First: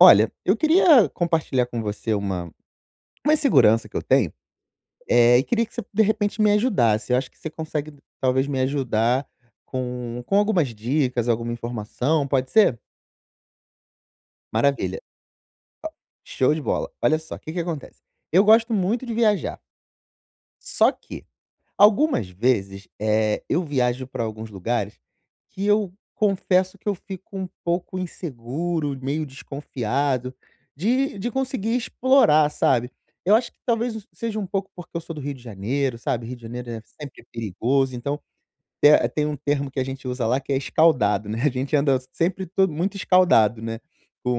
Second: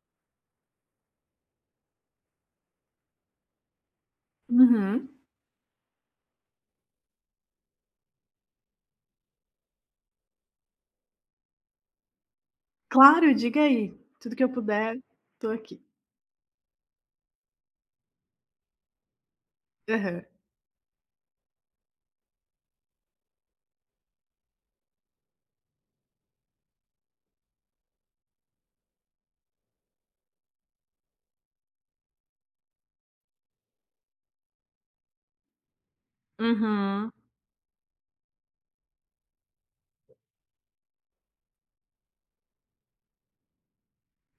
Olha, eu queria compartilhar com você uma insegurança que eu tenho, Uhum. E queria que você de repente me ajudasse. Eu acho que você consegue talvez me ajudar com algumas dicas, alguma informação, pode ser? Claro, diga aí. Tudo que eu puder, Maravilha, tô aqui. show de bola. Olha só, o que que acontece, eu gosto muito de viajar, Aham. só que algumas vezes, eu viajo para alguns lugares que eu confesso que eu fico um pouco inseguro, meio desconfiado de conseguir explorar, sabe. Eu acho que talvez seja um pouco porque eu sou do Rio de Janeiro, sabe, Rio de Janeiro é Uhum. sempre perigoso, então te tem um termo que a gente usa lá que é escaldado, né, a gente anda sempre todo muito escaldado, né,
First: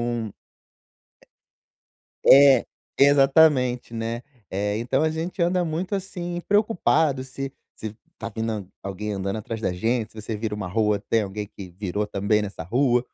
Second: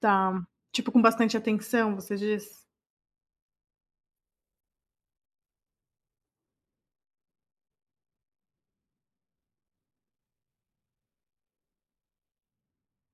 Tá. Tipo, com bastante atenção, você é, diz? exatamente, né. Então a gente anda muito, assim, preocupado se tá vindo al alguém andando atrás da gente, se você vira uma rua, tem alguém que virou também nessa rua.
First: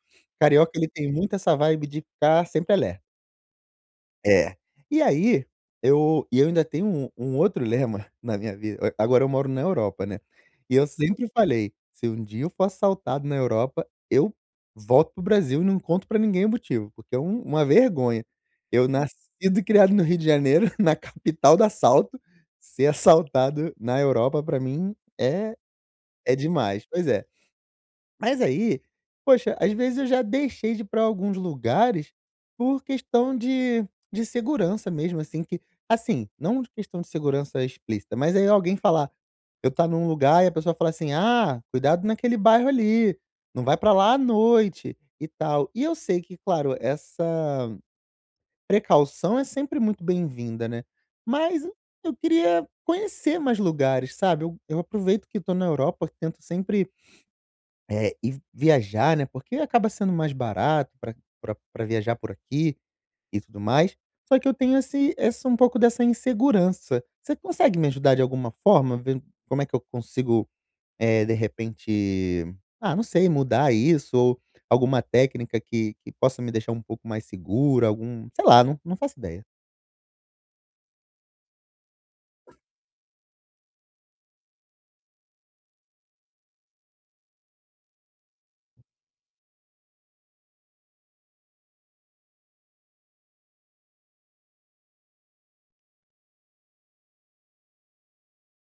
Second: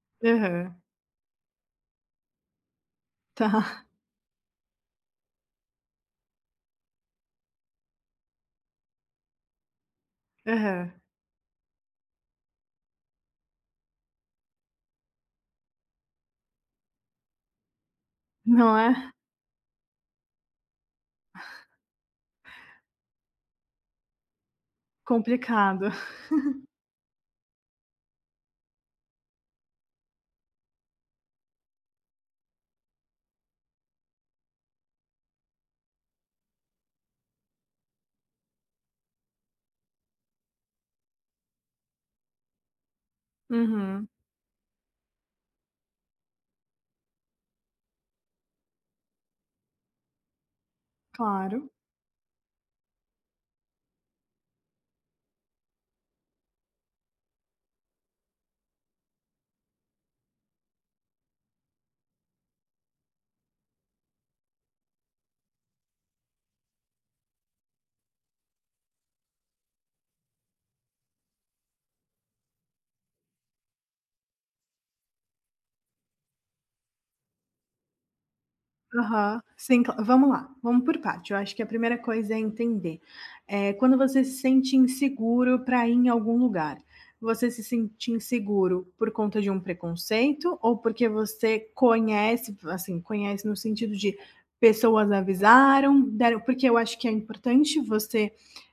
Carioca Aham. ele tem muito essa vibe de ficar sempre alerta. Tá. É. E aí, eu ainda tenho um outro lema na minha vida. Agora eu moro na Europa, né, e eu Aham. sempre falei: "Se um dia eu for assaltado na Europa, eu volto para o Brasil e não conto pra ninguém o motivo, porque é uma vergonha. Não Eu é? nascido e criado no Rio de Janeiro, na capital do assalto, ser assaltado na Europa pra mim Complicado. é demais". Pois é. Mas aí, poxa, às vezes eu já deixei de ir pra alguns lugares por questão de segurança mesmo, assim, que assim, não de questão de segurança explícita, mas aí alguém falar eu tá num lugar e a pessoa fala assim: "Ah, cuidado naquele bairro ali, não vai pra Uhum. lá à noite", e tal. E eu sei que, claro, essa precaução é sempre muito bem-vinda, né. Mas Claro. eu queria conhecer mais lugares, sabe. Eu aproveito que tô na Europa, tento sempre viajar, né, porque acaba sendo mais barato para pra viajar por aqui e tudo mais, só que eu tenho esse essa um pouco dessa insegurança. Você consegue me ajudar de alguma forma, ver como é que eu consigo, de repente, ah, não sei, mudar isso ou alguma técnica que possa me deixar um pouco mais seguro, algum sei lá, não faço Aham. ideia. Sim, cla vamos lá, vamos por parte. Eu acho que a primeira coisa é entender, quando você se sente inseguro para ir em algum lugar, você se sente inseguro por conta de um preconceito ou porque você conhece, assim, conhece no sentido de pessoas avisaram, deram porque eu acho que é importante você,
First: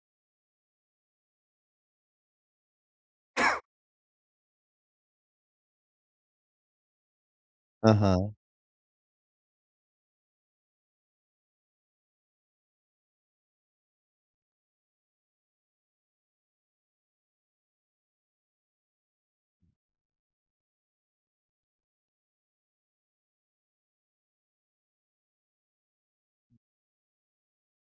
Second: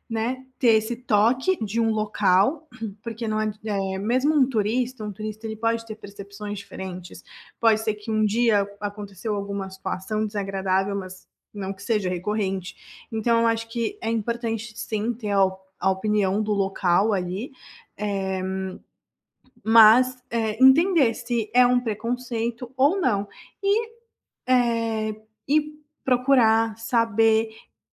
né, ter esse toque de um local, porque não é mesmo um turista ele pode ter percepções diferentes. Pode ser que um Aham, dia aconteceu alguma situação desagradável, mas não que seja recorrente. Então, eu acho que é importante sim ter a, a opinião do local ali, eh, mas entender se é um preconceito ou não. E, eh, procurar saber,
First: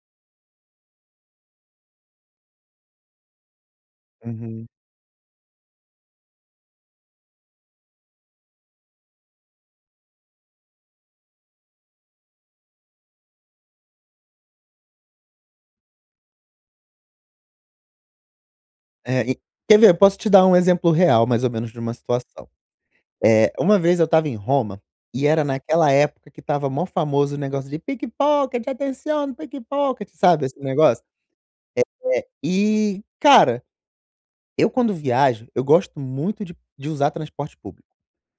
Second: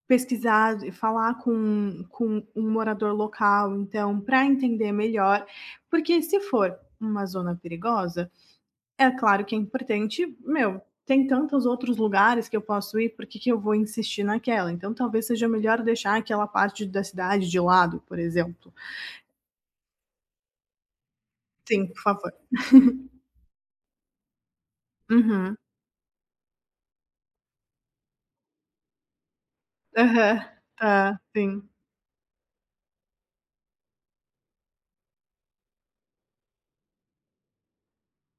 pesquisar, falar com um morador local, então, para uhum. entender melhor, porque se for uma zona perigosa é claro que é importante. Meu, tem tantos outros lugares que eu posso ir, por que que eu vou insistir naquela? Então talvez seja melhor deixar aquela parte da cidade de lado, por exemplo. É, e quer ver? Eu posso te dar um exemplo real, mais ou menos, de Sim, uma por favor. situação. É, uma vez eu estava em Roma, e era Uhum. naquela época que estava mó famoso o negócio de pickpocket, atenção pickpocket, Aham. sabe esse negócio? Tá, sim. É, e, cara, eu quando viajo, eu gosto muito de usar transporte público.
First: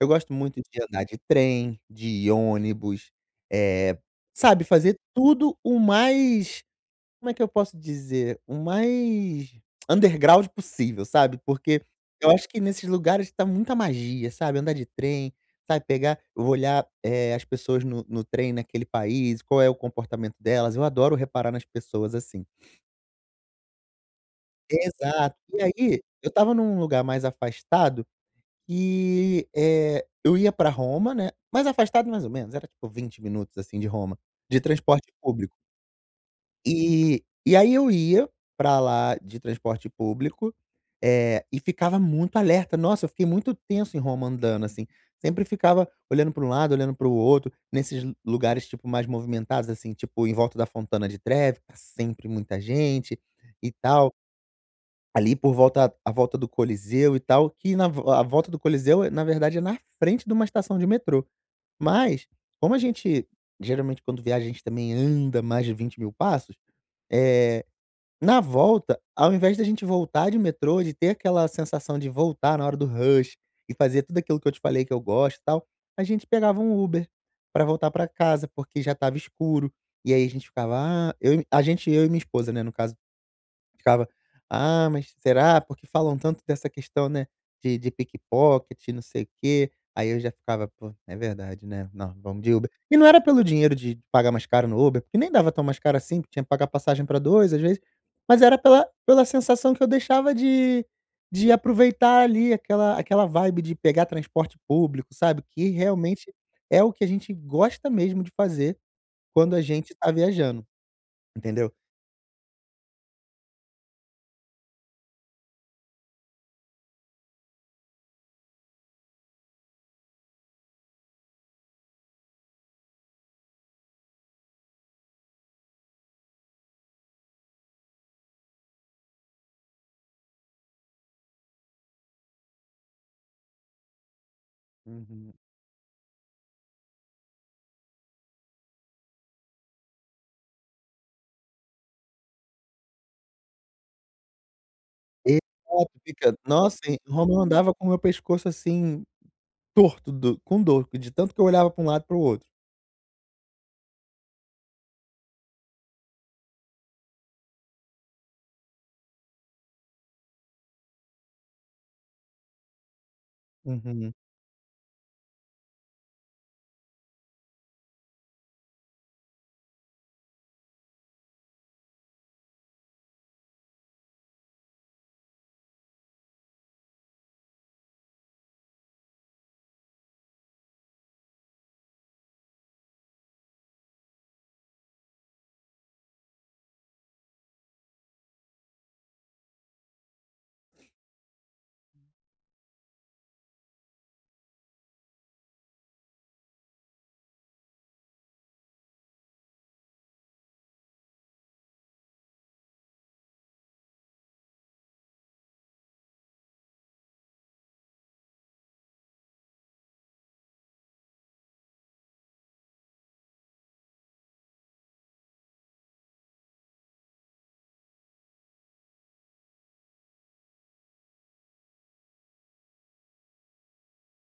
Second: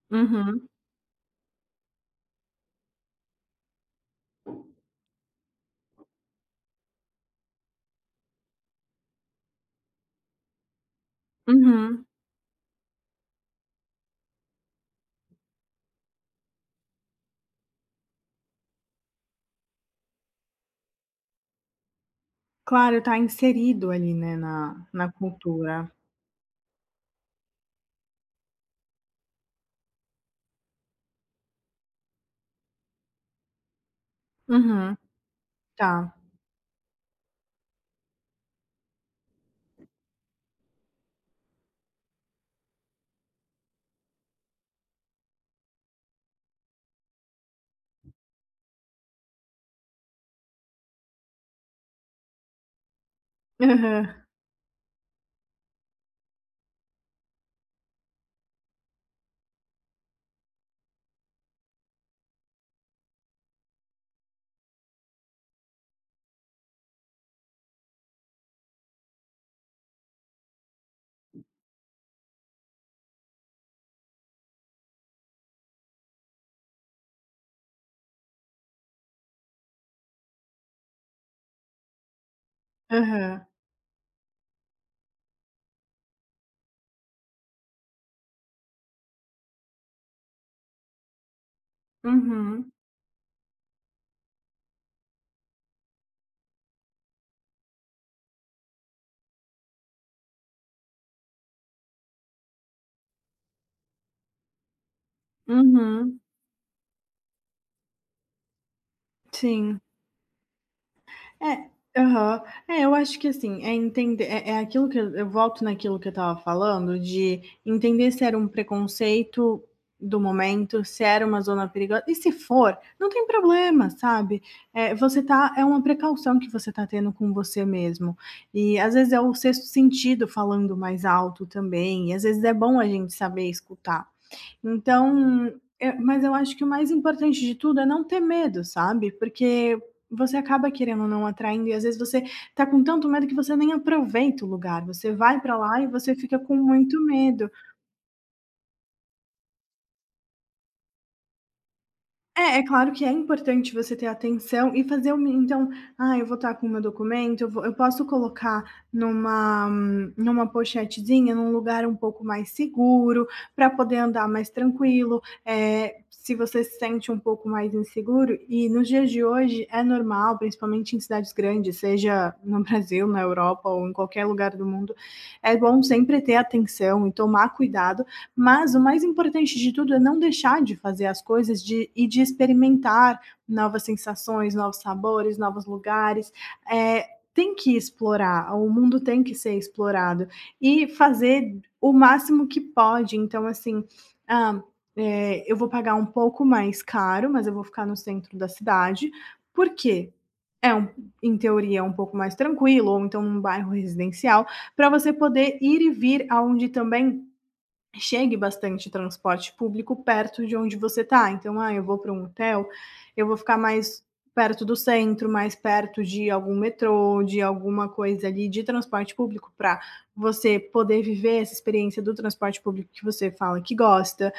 Eu gosto muito Uhum. de andar de trem, de ônibus, é sabe, fazer tudo o mais, como é que eu posso dizer? O mais underground possível, sabe, porque Uhum. eu acho que nesses lugares tá muita magia, sabe, andar de trem, sabe, pegar, eu vou olhar, as pessoas no trem naquele país, qual é o comportamento delas, eu adoro reparar nas pessoas assim. Claro, tá inserido ali, né, na Exato. E cultura. aí, eu estava num lugar mais afastado e, eu ia pra Roma, né, mais afastado mais ou menos, era tipo 20 minutos, assim, de Roma, de Uhum. transporte público. Tá. E aí eu ia pra lá de transporte público, e ficava muito alerta. Nossa, eu fiquei muito tenso em Roma andando, assim. Sempre ficava olhando para um lado, olhando para o outro, nesses lugares, tipo, mais movimentados, assim, tipo, em volta da Fontana de Trevi, tá sempre muita gente e tal. Aham. Ali por volta a volta do Coliseu e tal, que na vo a volta do Coliseu, na verdade, é na frente de uma estação de metrô. Mas, como a gente geralmente quando viaja a gente também anda mais de 20 mil passos, eh, na volta, ao invés da gente voltar de metrô, de ter aquela sensação de voltar na hora do rush e fazer tudo aquilo que eu te falei que eu gosto e tal, a gente pegava um Uber pra voltar pra casa, porque já estava escuro, e aí a gente ficava: "Ah", eu e minha esposa, né, no caso. Aham. Ficava: "Ah, mas será? Porque falam tanto dessa questão, né, de pickpocket não sei o quê". Aí eu já ficava: "Pô, é verdade, né? Não, vamos de Uber". Uhum. E não era pelo dinheiro de pagar mais caro no Uber, porque nem dava tão mais caro assim, porque tinha que pagar passagem para 2 às vezes, mas era pela sensação que eu deixava de aproveitar ali aquela vibe de pegar transporte público, sabe, que Uhum. realmente é o que a gente gosta mesmo de fazer quando a Sim. gente tá viajando, É. entendeu? Aham. É, eu acho que, assim, é entender é aquilo que eu volto naquilo que eu estava falando de entender se era um preconceito do momento, se era uma zona perigosa e se for, não tem problema, sabe. É você tá é uma precaução que você tá tendo com você mesmo. E, às vezes, é o sexto sentido falando mais alto também, e, às vezes, é bom a gente saber escutar. Uhum. Então, mas eu acho que o mais importante de tudo é não ter medo, sabe, porque você acaba querendo ou não atraindo e às vezes você tá com tanto medo que você nem aproveita o lugar, você vai pra lá e Exato, você fica, fica com nossa, em muito Roma eu medo. andava com o meu pescoço, assim, torto do com dor, de tanto que eu olhava pra um lado e para o outro. É, é claro que é importante você ter atenção e fazer o mi então, ah, eu vou estar com o meu documento, eu posso colocar numa numa pochetezinha, num lugar um pouco mais seguro, para poder Uhum. andar mais tranquilo, se você se sente um pouco mais inseguro e nos dias de hoje é normal, principalmente em cidades grandes, seja no Brasil, na Europa ou em qualquer lugar do mundo, é bom sempre ter atenção e tomar cuidado, mas o mais importante de tudo é não deixar de fazer as coisas e de experimentar novas sensações, novos sabores, novos lugares. É, tem que explorar, o mundo tem que ser explorado e fazer o máximo que pode. Então, assim, ah, é, eu vou pagar um pouco mais caro, mas eu vou ficar no centro da cidade. Por quê? é um, Em teoria é um pouco mais tranquilo, ou então num bairro residencial, para você poder ir e vir aonde também chegue bastante transporte público perto de onde você está. Então, ah, eu vou para um hotel, eu vou ficar mais perto do centro, mais perto de algum metrô, de alguma coisa ali de transporte público, para você poder viver essa experiência do transporte público que você fala que gosta.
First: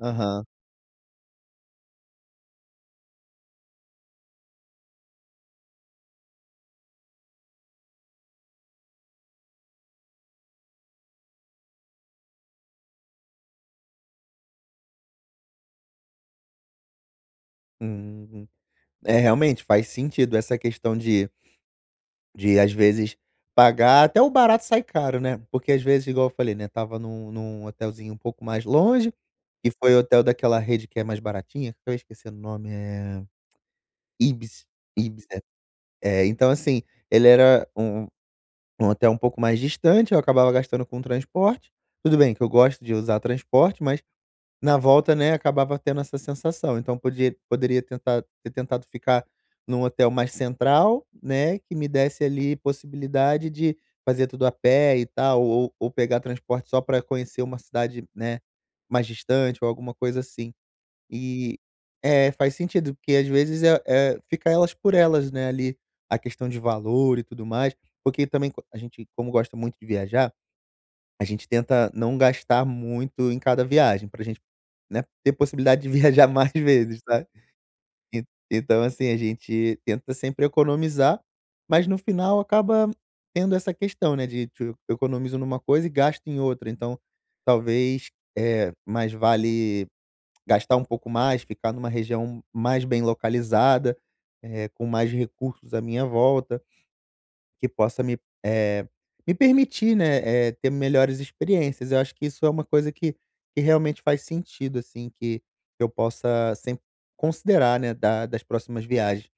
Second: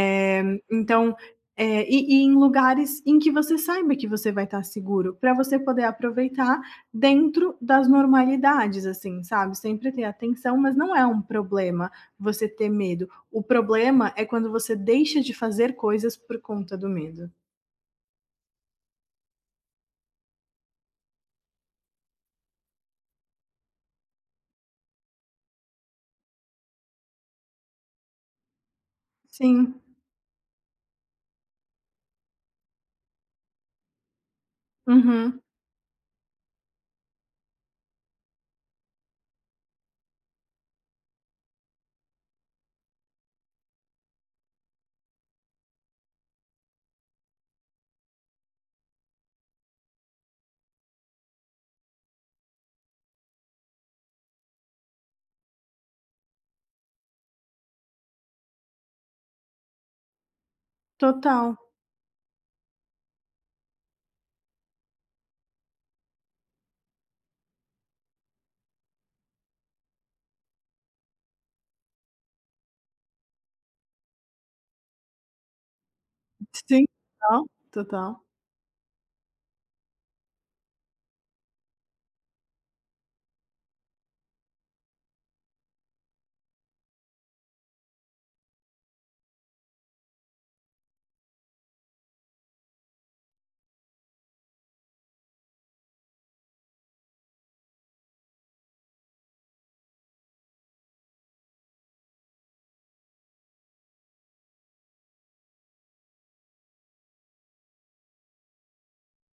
Aham. então. eh, e em lugares em que você saiba que você vai estar seguro, para você poder aproveitar dentro das normalidades, assim, sabe? Sempre ter atenção, mas não é um problema você ter medo. O problema é quando você deixa de fazer coisas por conta do medo. Hum. É, realmente faz sentido essa questão de, às vezes, pagar até, o barato sai caro, né, porque, às vezes, igual eu falei, né, tava num hotelzinho um pouco mais longe, que Sim. foi o hotel daquela rede que é mais baratinha, que eu acabei o nome, é Ibis. Ibis, Uhum. é. É, então, assim, ele era um um hotel um pouco mais distante, eu acabava gastando com transporte. Tudo bem que eu gosto de usar transporte, mas na volta, né, acabava tendo essa sensação. Então podia poderia tentar ter tentado ficar num hotel mais central, né, que me desse ali possibilidade de fazer tudo a pé e tal, ou pegar transporte só para conhecer uma cidade, né, mais distante ou alguma coisa assim. Total. E é, faz sentido, porque às vezes é fica elas por elas, né, ali, a questão de valor e tudo mais, porque também co a gente, como gosta muito de viajar, a gente tenta não gastar muito em cada viagem pra gente, né, ter possibilidade de viajar mais Sim, vezes, sabe. total, total, En Então, assim, a gente tenta sempre economizar, mas no final acaba tendo essa questão, né, de tipo, eu economizo numa coisa e gasto em outra, então talvez, é, mais vale gastar um pouco mais, ficar numa região mais bem localizada, com mais recursos à minha volta, que possa me, eh, me permitir, né, ter melhores experiências. Eu acho que isso é uma coisa que realmente faz sentido, assim, que eu possa sempre considerar, né, da das próximas viagens.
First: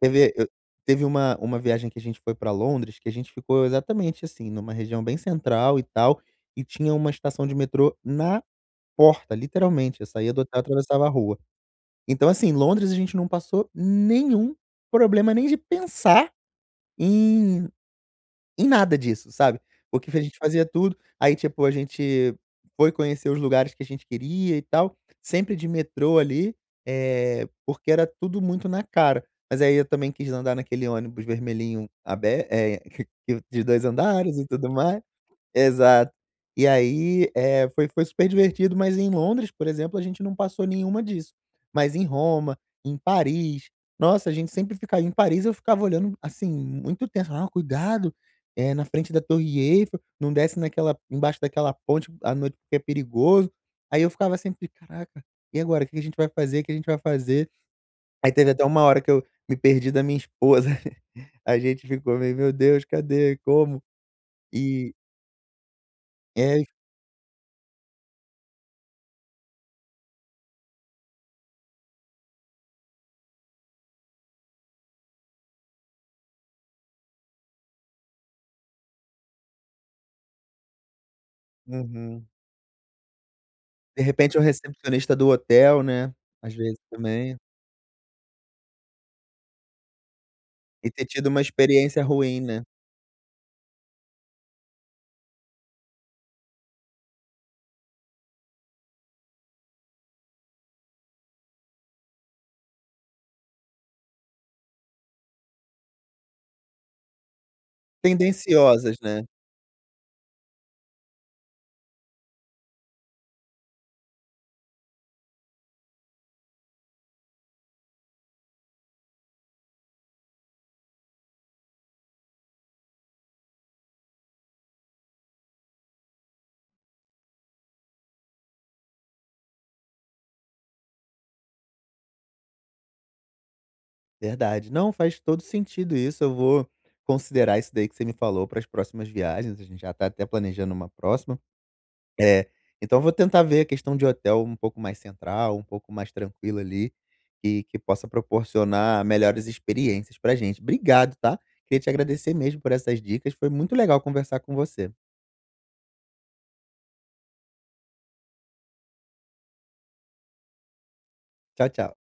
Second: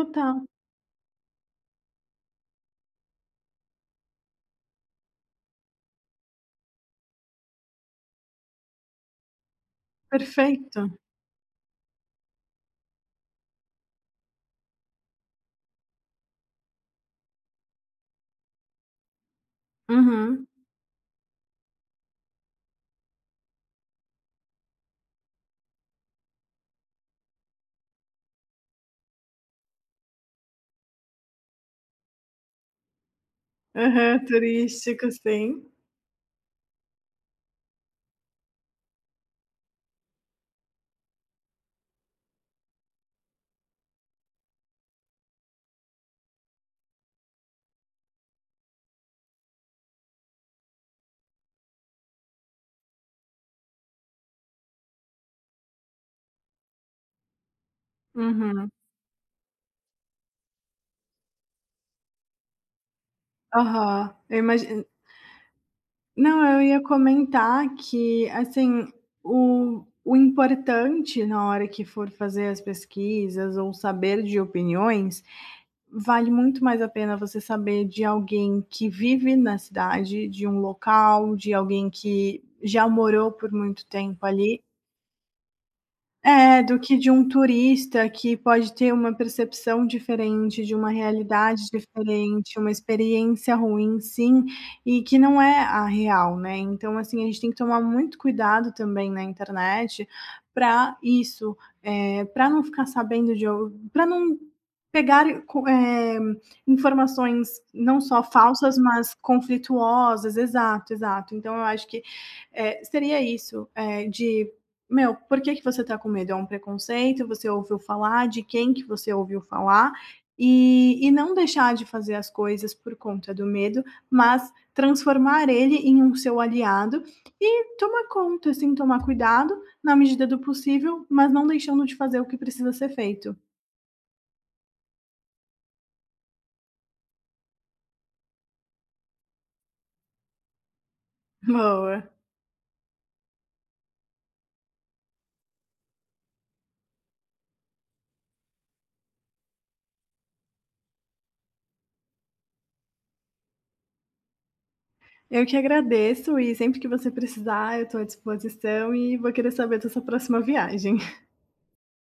Teve eu Teve uma viagem que a gente foi para Londres, que a gente ficou exatamente assim, numa região bem central e tal, e tinha uma estação de metrô na porta, literalmente. Eu saía do hotel, Perfeito. atravessava a rua. Então, assim, Londres a gente não passou nenhum problema nem de pensar em em nada disso, sabe. Porque a gente Uhum. fazia tudo, aí tipo a gente foi conhecer os lugares que a gente queria e tal, sempre de metrô ali, porque era tudo muito na cara. Mas aí eu também quis andar naquele ônibus vermelhinho abe de 2 Aham, andares e tudo mais. turístico, sim. Exato. E aí, foi super divertido, mas em Londres, por exemplo, a gente não passou nenhuma disso. Mas em Roma, em Paris, nossa, a gente sempre ficava, em Paris eu ficava olhando, assim, muito tenso: "Ah, cuidado, na frente da Torre Eiffel, não desce naquela, embaixo daquela ponte à noite porque é perigoso". Aí eu ficava sempre: "Caraca, e agora? O que que a gente vai fazer? O que a gente vai fazer?". Aí teve até Uhum. uma hora que eu me perdi da minha esposa. A gente ficou meio: "Meu Deus, cadê? Como?". Aham. Eu imagi E Não, eu é. ia comentar que, assim, o importante na hora que for fazer as pesquisas ou saber de opiniões vale muito mais a pena você saber de alguém que vive na cidade, de um local, de alguém Uhum. que já morou por muito De tempo repente, é o ali, recepcionista do hotel, né, às é, vezes do que de um também, turista que pode ter uma percepção diferente, de uma e ter tido uma realidade experiência ruim, diferente, né. uma experiência ruim, sim, e que não é a real, né. Então, assim, a gente tem que tomar muito cuidado também na internet para isso, pra não ficar sabendo de para não pegar informações não só falsas, Tendenciosas, mas né. conflituosas. Exato, exato. Então eu acho que, seria isso, de meu, por que que você tá com medo? É um preconceito, você ouviu falar, de quem que você ouviu falar, e não deixar de fazer as coisas por conta do medo, mas transformar ele em um seu aliado e tomar conta, assim, tomar cuidado na medida do possível, mas não deixando de fazer o que precisa ser feito. Verdade. Não, faz todo sentido isso, eu vou considerar isso daí que você me falou para as próximas viagens, a gente já tá até planejando uma próxima. Boa. Eh, então eu vou tentar ver a questão de hotel um pouco mais central, um pouco mais tranquilo ali, que possa proporcionar melhores experiências pra gente. Obrigado, tá. Queria te agradecer mesmo por essas dicas, foi muito legal conversar com você. Eu que agradeço e sempre que você precisar eu tô à disposição e vou querer saber dessa próxima viagem. Tchau, tchau.